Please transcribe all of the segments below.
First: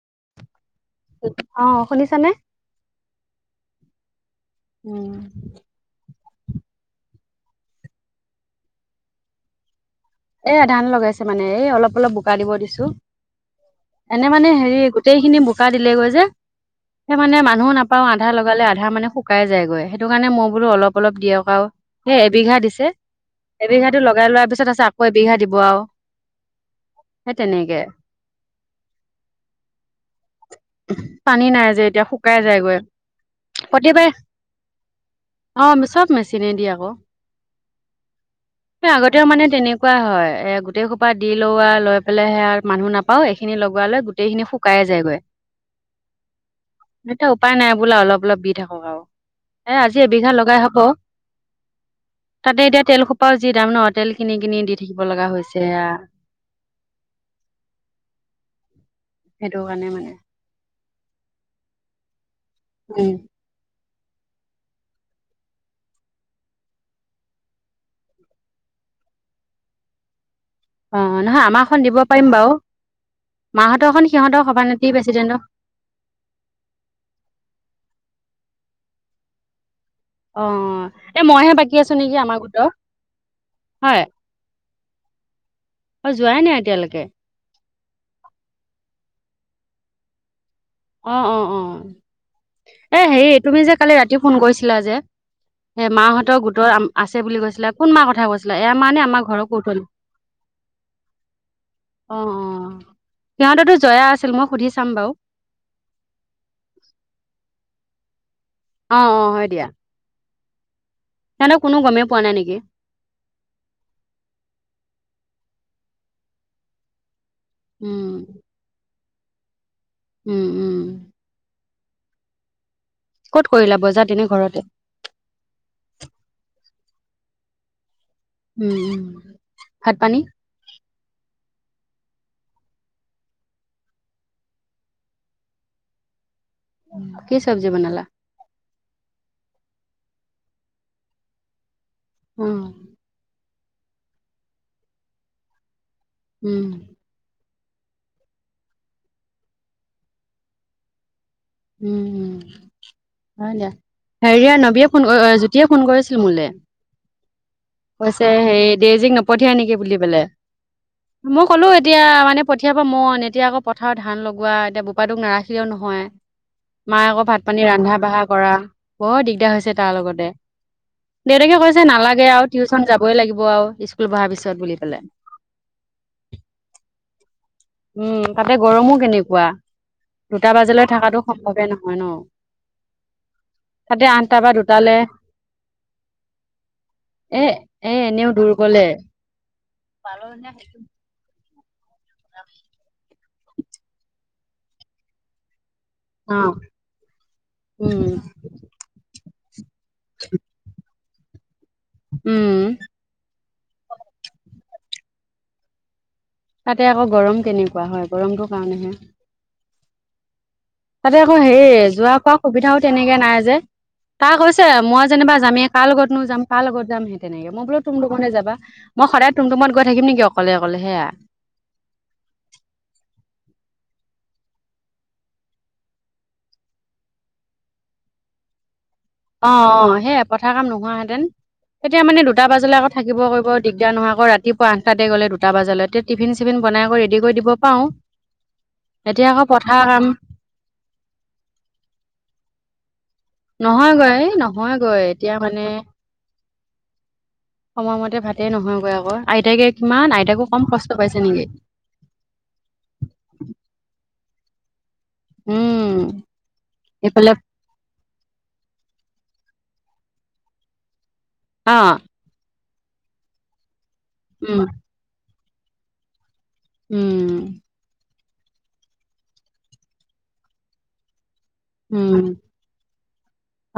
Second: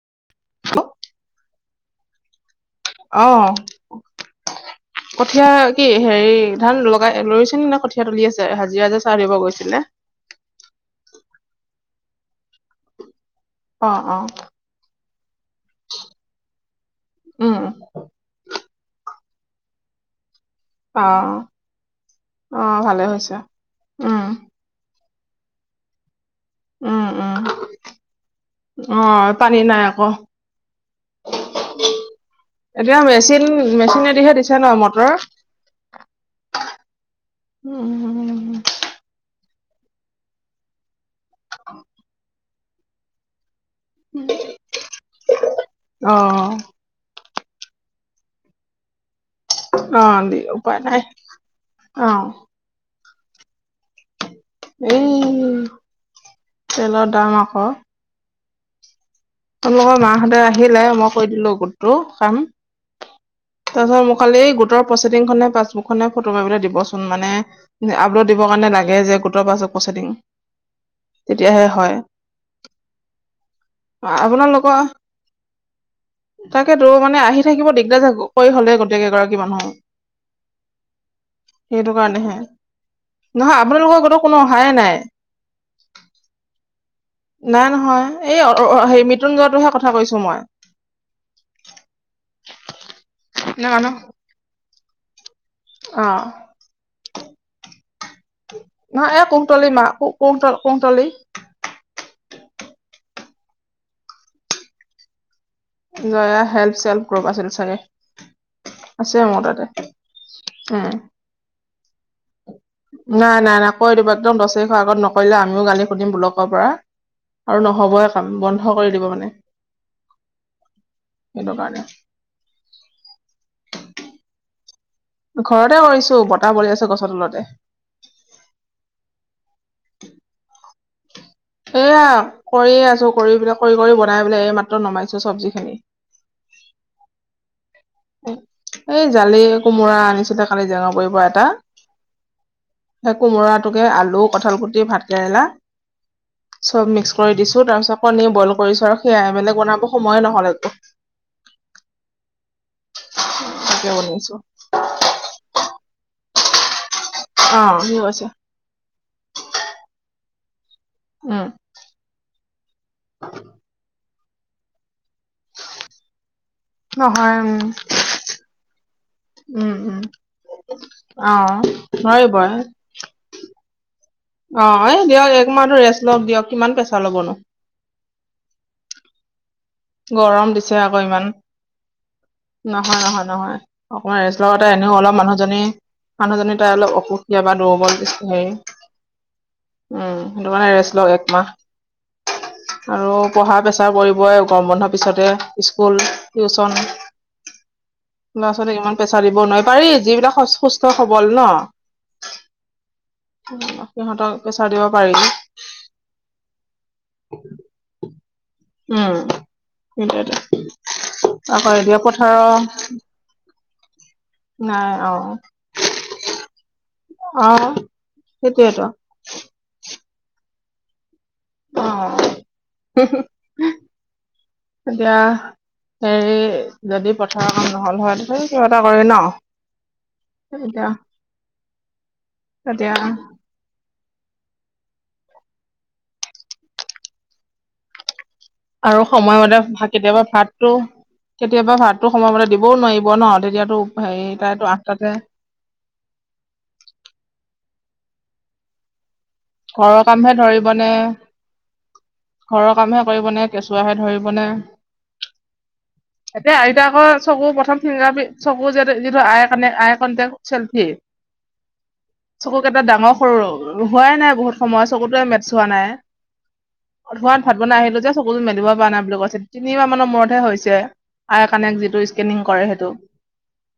[unintelligible] অ' শুনিছা নে? অ' কঠীয়া কি হেৰি ধান লগাই লৰিছিল নে কঠীয়া তলি আছে, হাজিৰাজে চাহ দিব গৈছিলে? এয়া ধান লগাইছে মানে, এই অলপ অলপ বোকা দিব দিছোঁ। অ অ এনে মানে হেৰি গোটেইখিনি বোকা দিলেগৈ যে সেই মানে উম মানুহো নাপাও আধা লগালে আধা মানে শুকাই যায়গৈ সেইটো কাৰণে মই বোলো অলপ অ অলপ দিয়ক আৰু সেই এবিঘা অ দিছে ভালে হৈছে এবিঘা টো উম লগাই লোৱাৰ পিছত আছে কৈ বিঘা দিব আৰু উম উম আহ পানী নাই আকৌ পানী নাই যে এতিয়া শুকাই যায়গৈ এতিয়া মেচিন প্ৰতিবাৰে মেচিনেদিহে দিছে ন মটৰ অ চব মেচিনে দি আকৌ উম উ উ উম উম এনেকুৱা হয় এ গোটেই খোপা দি লও আৰু লৈ পেলাইহে মানুহ নাপাও এইখিনি লগ শুক লৈ গোটেই খিনি শুকাই যায়গৈ আহ এতিয়া উপায় নাই বোলা অলপ অলপ দি থাকক আৰু এ আজি অ এবিঘা দি লগাই হব উপায় নাই অ তাতে এতিয়া তেল খোপাও যি দাম ন তেল কিনি কিনি দি থাকিব এই লগা হৈছে তেলৰ দাম আকৌ সেইটো কাৰণে তোমলোকৰ মানে মাহঁতে আহিলে মই কৈ দিলো গোটটো কাম উম তাৰপিছত মোক খালি গোটৰ প্ৰচেডিং খনেে পাছবুক খনেে ফটো মাৰলৈ দিবচোন মানে আপলোড দিবৰ কাৰণে লাগে যে গোটৰ বাছত পচাই দিম অ নহয় আমাৰখন দিব পাৰিম বাৰু মাহতৰ খ আপোনালোকৰ তাকে তো মানে আহি থাকিব দিগদাৰ থাকো কৈ হলে গতিকে এগৰাকী মানুহ অ এ মইহে বাকী সেইটো আছো নেকি কাৰণেহে আমাৰ গোটৰ নহয় আপোনালোকৰ হয় ঘৰতো কোনো অহায়ে নাই অ যোৱাই নাই এতিয়ালৈকে নাই নহয় এই অ হ মৃত্যুঞ্জয়টোহে কথা কৈছো মই অ অ অ এ হেৰি তুমি নে যে মানুহ কালি ৰাতি ফোন কৰিছিলা যে সেই অ মাহঁতৰ গোটৰ আছে বুলি কৈছিলে কোন মাৰ কথা কৈছা এয়া মানে নহয় এই আমাৰ ঘৰৰ কুহতলি কঠল মা কুহতলি কুহতলি অ অ অ সিহঁতেতো জয়া আছিল মই সুধি চাম বাৰু ন হেল্প চেল্প গ্ৰুপ আছিল চাগে অ আছে অ মোৰ হয় তাতে দিয়া উম সিহঁতক কোনো গমেই পোৱা নাই নেকি নাই নাই নাই কৈ দিবা একদম দছ তাৰিখৰ আগত নক কলে আমিও গালি সুধিম ব্লকৰ পৰা আৰু নহ'বই উম কাম বন্ধ কৰি দিব মানে উম উম, এই কাৰেনে ক'ত কৰিল বজা এনে ঘৰতে ঘৰতে কৰিছো বতাহ বলি আছে গছৰ তলতে উম উম ভাত পানী এইয়া কৰিয়ে আছো কৰি পেললে কৰি কৰি বনাই পেললে এই মাত্ৰ নমাইছো চব্জি খিনি কি চ্জি বনালা এই জালি কোমোৰা আনিছিলে কালি জেঙ পৰি পৰা এটা উম, সেই কোমৰা আলু কঁঠাল কুটি ভাত কেৰেলা উম, চব মিক্স কৰি দিছো তাৰ পিছত কণীয়ে বইল কৰিছো আৰু সেয়াই মানে বনাব সময়ে নহলে একো উম হয় দিয়া তাকে বনাইছো হেৰিয় নবীয়ে ফোন জ্যোতিয়ে ফোন কৰিছিল মোলৈ অ কি কৈছে হেৰি দেজীক নপঠিয়াই নেকি বুলি পেললে মই উম ক'লো এতিয়া মানে পঠিয়াবা মন এতিয়া আকৌ পথাৰত ধান লগোৱা এতিয়া প তোক নাৰাখিলেও নহয় মায়ে আকৌ নহয় ভাত পানী উম ৰন্ধা বঢ়া কৰা বৰ দিগদাৰ উম হৈছে তাৰ উম লগতে অ দেউতাকে কৈছে নালাগে আৰু নোৱাৰিবই টিউচন যাবই লাগিব আৰু স্কুল পঢ়াৰ পিছত বুলি অ' পেলাই। এই দিয়ক এক মাহটো ৰেষ্ট লক দিয়ক কিমান পেচা ল'ব নো। উ তাতে গৰমো কেনেকুৱা, গৰম দুটা দিছে বাজালৈ আকৌ ইমান থাকাতো সম্ভৱে নহয় ন। নহয়, নহয়, নহয় তাতে অকমান আঠটা ৰেষ্ট বা লওঁতে এনেওঁ দুটালে অলপ মানুহজনী মানুহজনী তাই অলপ অসুখীয়া এ বা দুৰ্বল এ দিচ এনেও হেই। দূৰ গলে উ হেটো কাণে ৰেষ্ট ল একমাহ। আৰু পঢ়া পেচাৰ পৰিবই গৰম বন্ধ পিছতে। স্কুল, অ টিউচন উম ল'ৰা-ছোৱালিক ইমান পেচা দিব নোৱাই। পাৰি যিবিলাক সচ-সুস্থ সবল ন। উম উ সিহঁতক পেচাৰ দিব পাৰি। তাতে আকৌ গৰম কেনেকুৱা হয়। গৰমটো কাৰণেহে। সেটোৱেটো। তাতে আকৌ হেই যোৱা কৱা সুবিধাও তেনেকে নাই যে। তা কৈছে নাই মই অ যেনিবা যামে কাৰ লগতনো যাম, কাৰ লগত যাম হে অ তেনেকে। মই বোলো টুমটুমতে যাবা। সেইটোয়েতো ম সদায় টুমটুমত গৈ থাকিম নেকি অকলে অকলে হেয়া। অ'। এতিয়া হেৰি, যদি পথাৰ কাম নহ'ল হয় তেতিয়া সিহতঁ অ', অ' হেয়া পথাৰ কাম এতিয়া নোহোৱাহেঁতেন। এতিয়া মানে দুটা বাজালৈ এতিয়া আকৌ থাকিব কইব দিগদাৰ নহয়। আকৌ ৰাতিপুৱা আঠটাতে গ'লে দুটা বাজালৈ, তে টিফিন চিফিন বনাই কই ৰেডি কৰি দিব পাওঁ। আৰু সময়মতে ভা, কেতিয়াবা ভাতটো, কেতিয়াবা ভাতো সময়মতে দিবও নোৱাই ব ন। তেতিয়াতো হেই নহয়গৈ তাইটো নহয়গৈ আঠটাতে এতিয়া মানে সময়মতে ভাতে নহয়গৈ আকৌ। আইতাইকে ঘৰৰ কিমান, কামহে আইতাকো কম ধৰিব কষ্ট নে পাইছে নেকি। ঘৰৰ কামহে কৰিবনে, কেঁচুৱাহে ধৰিবনে। উম এতিয়া আইতাক এইফালে চকু প্ৰথম ফিংগাৰ পি, চকু যে যিটো আই কানে, আই কন্তেক চেল্ফি। অ'। চকু কেটা ডাঙৰ সৰু ৰ, হোৱাই নাই বহুত উম সময় চকুটোৱে মেটছ হোৱা নাই। ধোৱাত ভাত উম বনাই আহিলোঁ যে চকুটো মেলিবই পা নাই বুলি কৈছে। তিনিবা মানৰ মূৰতহে হৈছে। আই কানেক্ট যিটো উম স্কেনিং কৰে হেটো।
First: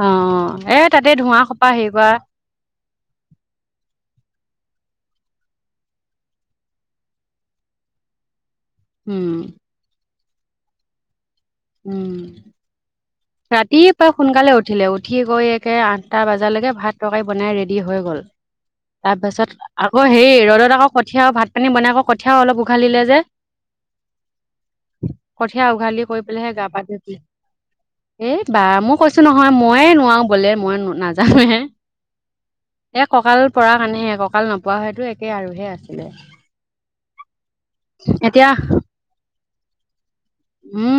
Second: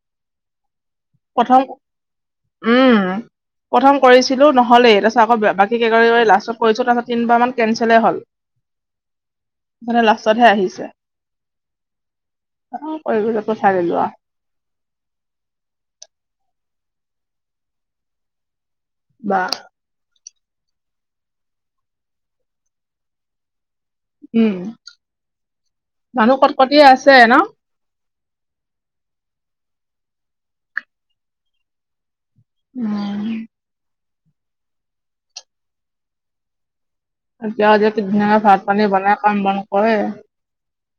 অ' এ তাতেই ধোঁৱা সোপা হেই কৱা। উম প্ৰথম কৰিছিলো নহ'লেই। তাছত আকৌ বাকী [unintelligible] লাষ্টত কৰিছোঁ, তাছত তিনবাৰমান কেনচেলে হ'ল। উ। ছতহে আহিছে। উ। কৰি পঠাই দিলো ৰাতিপা আৰু সোনকালে উঠিলে, উঠি গৈ একে আঠটা বাজালেকে ভাত তকাই বনাই ৰেডি হৈ গ'ল। বা তাপাছত আকৌ হেই ৰ'দত আকৌ কঠীয়া, ভাত পানী বনাই আকৌ কঠীয়াও অলপ উঘালিলে যে। উম কঠীয়া উঘালি কৈ মানুহ পেলাইহে গা পা কটকটীয়া আছে ধুইছি। ন এই বা মই কৈছো নহয়, ময়ে নোৱাও বলে, মই নাজানোৱে। এ উম কঁকাল পৰা কাণেহে, কঁকাল নপৱা হয়তো একে আৰু হে আছিলে। এতিয়াও যে কিত ধুনীয়াকে এতিয়া ভাত পানী বনাই কাম বন কৰে। উ। উ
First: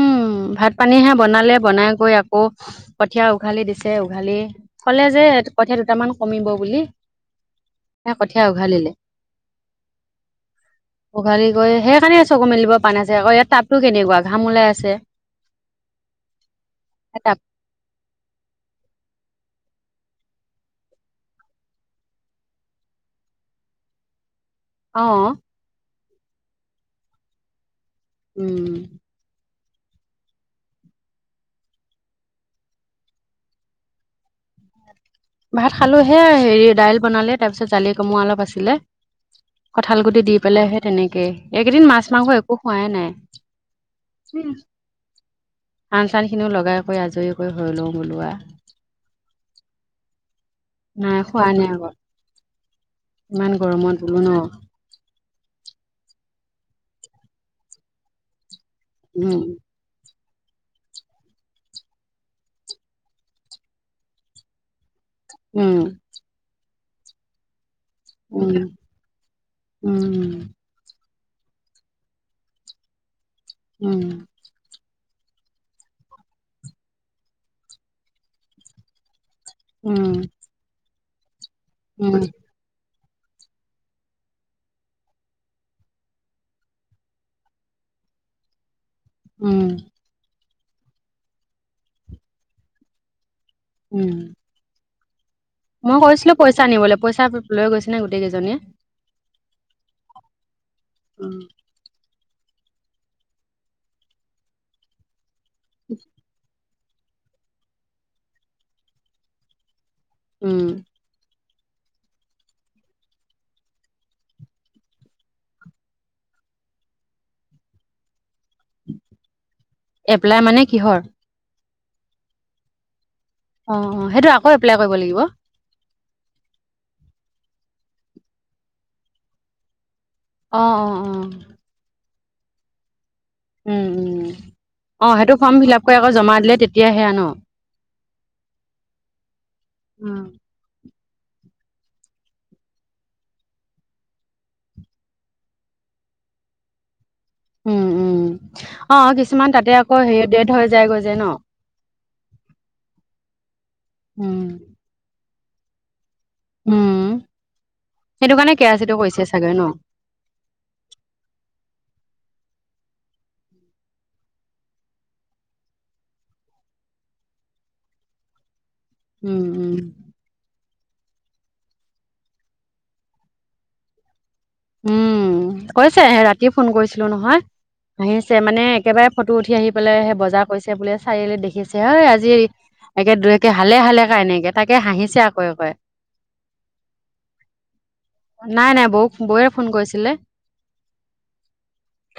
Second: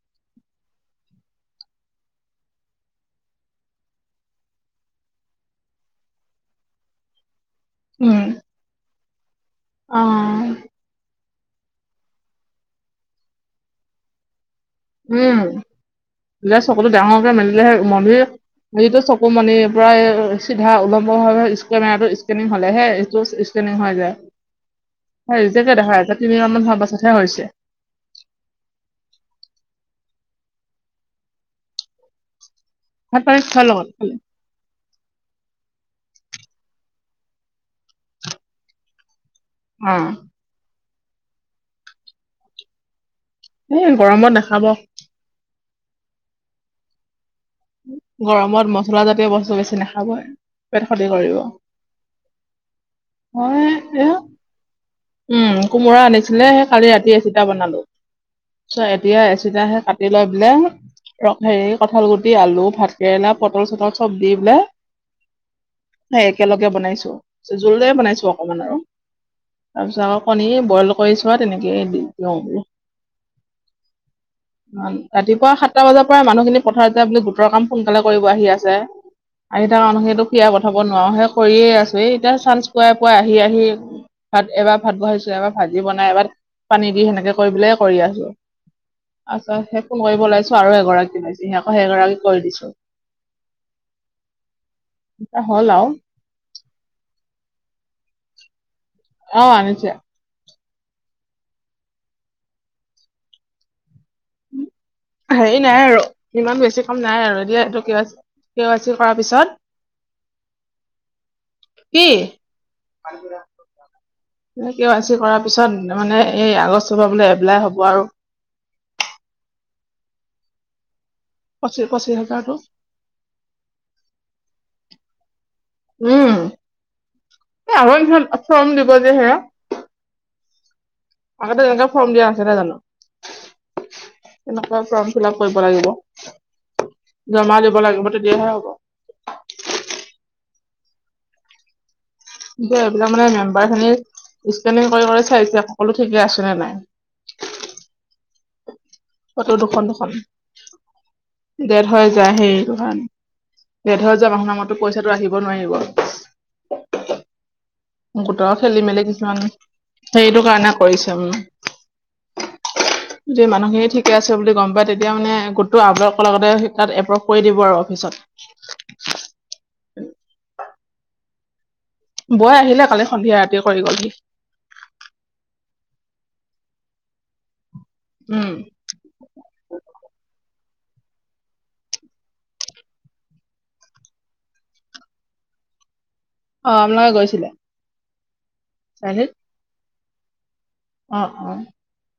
ভাত পানী হে বনালে, বনাই কই আকৌ কঠীয়া উঘালি দিছে, উঘালি ক'লে যে হেটো কঠীয়া দুটামান কমিব বুলি। [inaudible] এ কঠীয়া উঘালিলে। অ'। উঘালি গৈ হেকাণে চকু মেলিব পা না যে আকৌ। এয়াত তাপটো কেনেকুৱা ঘাম ওলাই আছ উ। বোলে চকু ডাঙৰকে তাপ মেলিলে হে মণি, হেইটো চকু মণি পৰা এ চিধা উলম্বভাৱে স্কেনাৰটো স্কেনিং হ'লেহে এইটো স্কেনিং হৈ অ যায়। ৰিজেক্ট এ দেখাই আছে, তিনি মাহ মান হোৱাৰ পাছতহে হৈছে। উম। ভাত [unintelligible] লগত ভাত খালোহে, হেৰি দাইল বনালে তাৰপিছত জালি কুমোৰা অলপ আছিলে। কঁঠাল অ', গুটি দি পেলাইহে তেনেকে, এইকেইদিন মাছ মাংস একো খোৱাই নাই। এ, গৰমত নাখাব। আন চান খিনিও লগাই কৰি আজৰিও। গৰমত মছলা জাতীয় বস্তু বেছি নাখাবই। পেট ক্ষতি নাই কৰিব, খোৱা নাই আগত ইমান মই গৰমত এয়া বোলো ন উম, কোমোৰা আনিছিলে সেই কালি ৰাতি এ চিটা বনালো। এতিয়া উম [unintelligible] কাটি লৈ বোলে, ৰ' হেৰি কঁঠাল গুটি আলু ভাত কেৰেলা পটল চটল চব দি বোলে উম সে একেলগে বনাইছো, জোল দৰে বনাইছো উম অকমান আৰু। তাৰ পিছত, আকৌ উম কণী বইল কৰি চোৱা তেনেকে দি-দিওঁ। উম। ৰাতিপুৱা সাতটা বজাৰ পৰা মানুহখিনি পথাৰতে বুলো গোটৰ কাম সোনকালে কৰিব আহি আছে। আহি থাকা মানহ উম খিনিটো খিয়া পঠাব নোৱাৰো, সেয়ে কৰিয়ে আছো উম এই এতিয়া চান্স পোৱা কৈ, আহি আহি ভাত, এবাৰ ভাত বহাইছো। এবাৰ ভাজি বনাই, এবাৰ পানী দি সেনেকে কৰি পেলাই কৰি আছো। উম [unintelligible] সেই ফোন কৰিব ওলাইছো, আৰু এগৰাকী [unintelligible] আকৌ সেইগৰাকীক কৰি দিছো। উম। এতিয়া হ'ল আৰু মই কৈছিলো পইচা আনিবলৈ, পইচা লৈ গৈছে নে গোটেই কেইজনীয়ে? অ', আনিছে। উম। হেৰি নাই আৰু, ইমান বেছি কাম নাই আৰু। এ দিয়া এইটো কে ৱা-কে ৱাই চি কৰাৰ পিছত উম। কি? কে ৱাই ছি কৰাৰ পিছত, মানে এই আগষ্ট পৰা বোলে এপ্লাই হব আৰু। এপ্লাই মানে কিহৰ? পঁচিশ-পঁচিশ হাজাৰটো। অ', অ', সেইটো আকৌ এপ্লাই কৰিব লাগিব? উম, এ আগৰ [unintelligible] ফৰ্ম দিব যে সেয়া। অ', অ', অ'। আগতে যেনেকে [unintelligible] জানো? উম উম তেনেকুৱা অ ফৰ্ম ফিল সেইটো আপ কৰিব লাগিব, কৰি আকৌ জমা দিলে তেতিয়া সেয়া ন জমা দিব লাগিব তেতিয়াহে হ'ব। উম। কি এইবিলাক মানে মেম্বাৰ খিনিৰ স্কেনিং কৰি-কৰি চাইছে, সকলো ঠিকে আছেনে নাই। উম, উম। অ', ফটো কিছুমান তাতে দুখন আকৌ দুখন হেৰি ডেট হৈ যায় গৈ যে নহ? ডেট হৈ যায়, হেৰি ডেট হৈ যায় উম [unintelligible] পইচাটো আহিব নোৱাৰিব। উম। সেইটো গোটৰ কাৰণে কে আৰ খেলি চি টো মেলি কৰিছে কিছুমান, চাগে ন সেইটো কাৰণে কৰিছে। [inaudible] যদি মানুহখিনি ঠিকে আছে বুলি গম পায়, তেতিয়া মানে গোটটো আপলোড কৰাৰ লগতে তাত এপ্ৰোভ কৰি দিব আৰু অফিচত। [inaudible] উম, উম। বৌ আহিলে, কালি সন্ধিয়া ৰাতি কৰি গলহি। উম, কৈছে ৰাতি ফোন কৰিছিলো নহয়। আহিছে, উম, মানে একেবাৰে ফটো উঠি আহি পেলাই সেই বজাৰ কৈছে বোলে চাৰিআলি দেখিছে হ আজি একে দুয়ে হালে-হালে [unintelligible] তাকে হাঁহিছে আকৌ কয়। অ আপালোকে গৈছিলে। নাই নাই বৌ চাৰিআলিত? বৌৱে ফোন কৰিছিলে। অ অ।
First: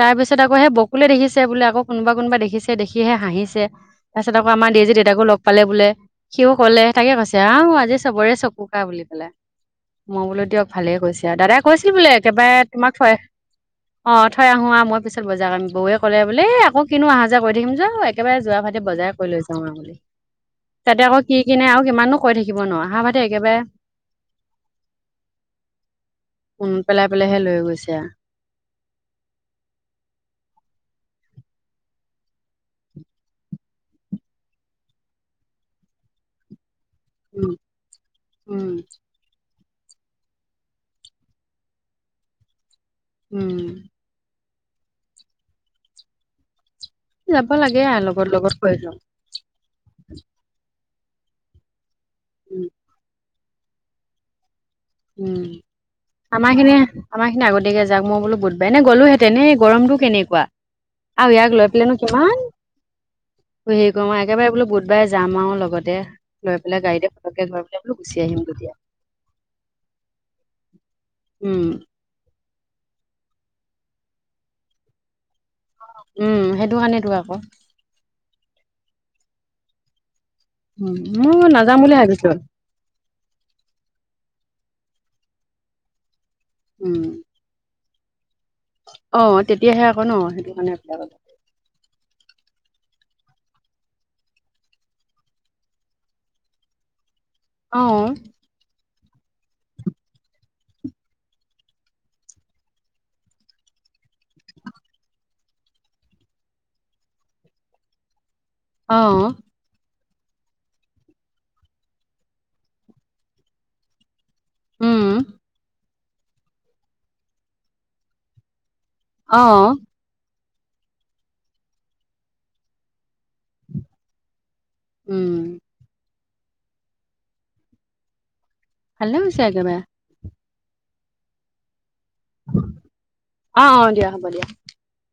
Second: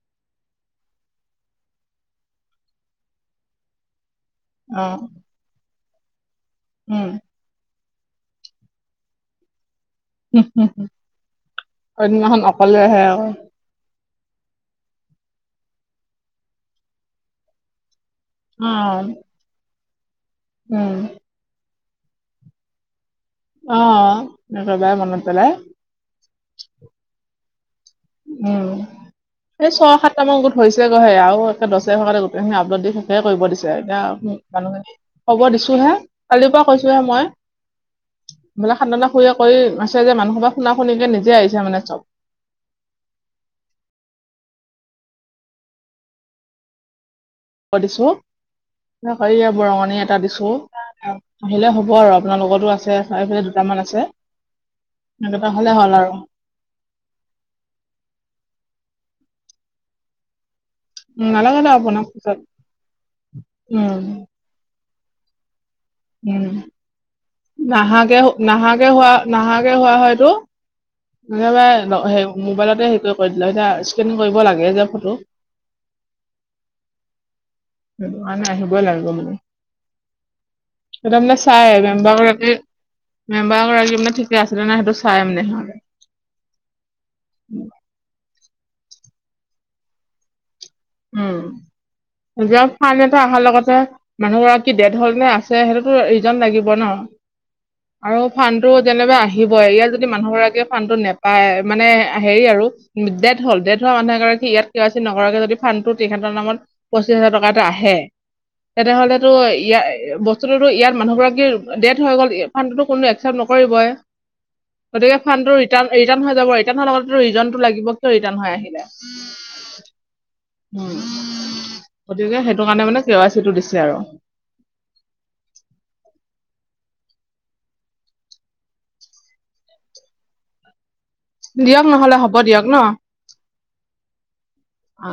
তাৰপিছত আকৌ সেই বকুলে দেখিছে বোলে, আকৌ কোনোবা কোনোবা দেখিছে দেখিহে হাঁহিছে। তাৰ পিছত আকৌ আমাৰ দেজী অ', দেউতাকো লগ পালে বোলে, সিও ক'লে উম, তাকে কৈছে আহ আজি চবৰে চকুকা বুলি পালাই, মই বোলো দিয়ক ভালে কৈছে আৰু দাদা কৈছিলো বোলে সেইদিনাখন একেবাৰে অকলে তোমাক আহে থয় আকৌ। অ থৈ আহো আহ মই পিছত বজাৰ কৰিম। বৌৱে ক'লে বোলে আকৌ কিনো অহা যোৱা কৰি থাকিম য একেবাৰে যোৱা ভাতি অ', বজাৰ কৰি লৈ যাওঁ আৰু বুলি, উম, তাতে আকৌ কি কিনে আৰু কিমানো কৈ থাকিব ন অহা ভতি অ একবাই মনত পেলাই। [unintelligible] লৈ গৈছে আ উম এই ছয় সাতটা মান গোট হৈছে গৈ হে আৰু [unintelligible] খিনি আপডট দি শেষে কৰিব দিছে এতিয়া মানুখিনি ক'ব দিছো হে কালিৰ পৰা কৈছো মই উম উম [unintelligible] কৈ আছে যে মানুহ সোপা শুনা শুনিকে নিজে আহিছে মানে চব। উম। যাব লাগে আ দিছো, লগত লগত কৰি লওঁ বৰঙণি এটা দিছো। আহিলে হ'ব আৰু উম আপোনালোকৰটো আছে, সেইফালে দুটামান আছে। উম সেনেকুৱা হ'লে হ'ল আৰু আমাৰ খিনি, আমাৰ খিনি আগতীয়াকে যাওক, মই বোলো বুধবাৰ এনে গ'লো হে তেনে গৰমটো কেনেকুৱা? উম, আৰু ইয়াক নালাগে দে লৈ পেলাই নো আপোনাক পিছত কিমান হেৰি উম কৰ মই একেবাৰে বোলো একেবাৰে যাম আৰু লগতে উম লৈ পেলাই গাড়ীতে পতকে ঘৰ পেলাই বোলো নাহাকে গুচি আহিম তেতিয়া। নাহাকে হোৱা নাহাকে হোৱা হয়টো [unintelligible] হে উম কৰি দিলো এতিয়া, স্কেনিং কৰিব লাগে যে ফটো। উম সেইটো কাৰণেতো আকৌ। মানে আহিবই লাগিব মানে। উম, এটো মানে মই চাই নাযাম মে বুলি ভাবিছো। মেম্বাৰগৰাকী মানে ঠিকে আছে নে নাই সেইটো চাই মানে। উম। অ তেতিয়াহে আকৌ ন সেইটো কাৰণে এপ্লাই কৰিলোঁ। উম। ফাইল এটা অহাৰ লগতে মানুহ গৰাকী ডেথ হ'ল নে আছে সেইটোতো ৰিজন লাগিব ন। অ', আৰু ফাণ্টো যেনেবা আহিব, ইয়াৰ যদি মানুহ গৰাকীয়ে ফণ্টো নেপায়, মানে হেৰি আৰু ডেথ হ'ল। ডেথ মানুহ এগৰাকী ইয়াত কেৱাইচি নকৰা কে যদি ফণ্টো তেখেতৰ নামত পঁচিশ হাজাৰ টকা আহে, তেনেহলেতো অ', ইয়াৰ বস্তুতো ইয়াত মানুহ গৰাকীৰ ডেট হৈ গ'ল, ফণ্টোতো কোনো একচেপ্ট নকৰিবই। উম, গতিকে ফণ্টো ৰিটাৰ হৈ যাব, ৰিটাৰ্ণ হোৱাৰ লগতে ৰিজনটো লাগিব, কিয় ৰিটাৰণ হৈ আহিলে? অ গতিকে সেইটো কাৰণে মানে কেৱাইচিটো দিছে আৰু। উম। [unintelligible] দিয়ক নহলে হ'ব দিয়ক ন। অ', অ', দিয়া হ'ব দিয়া। অ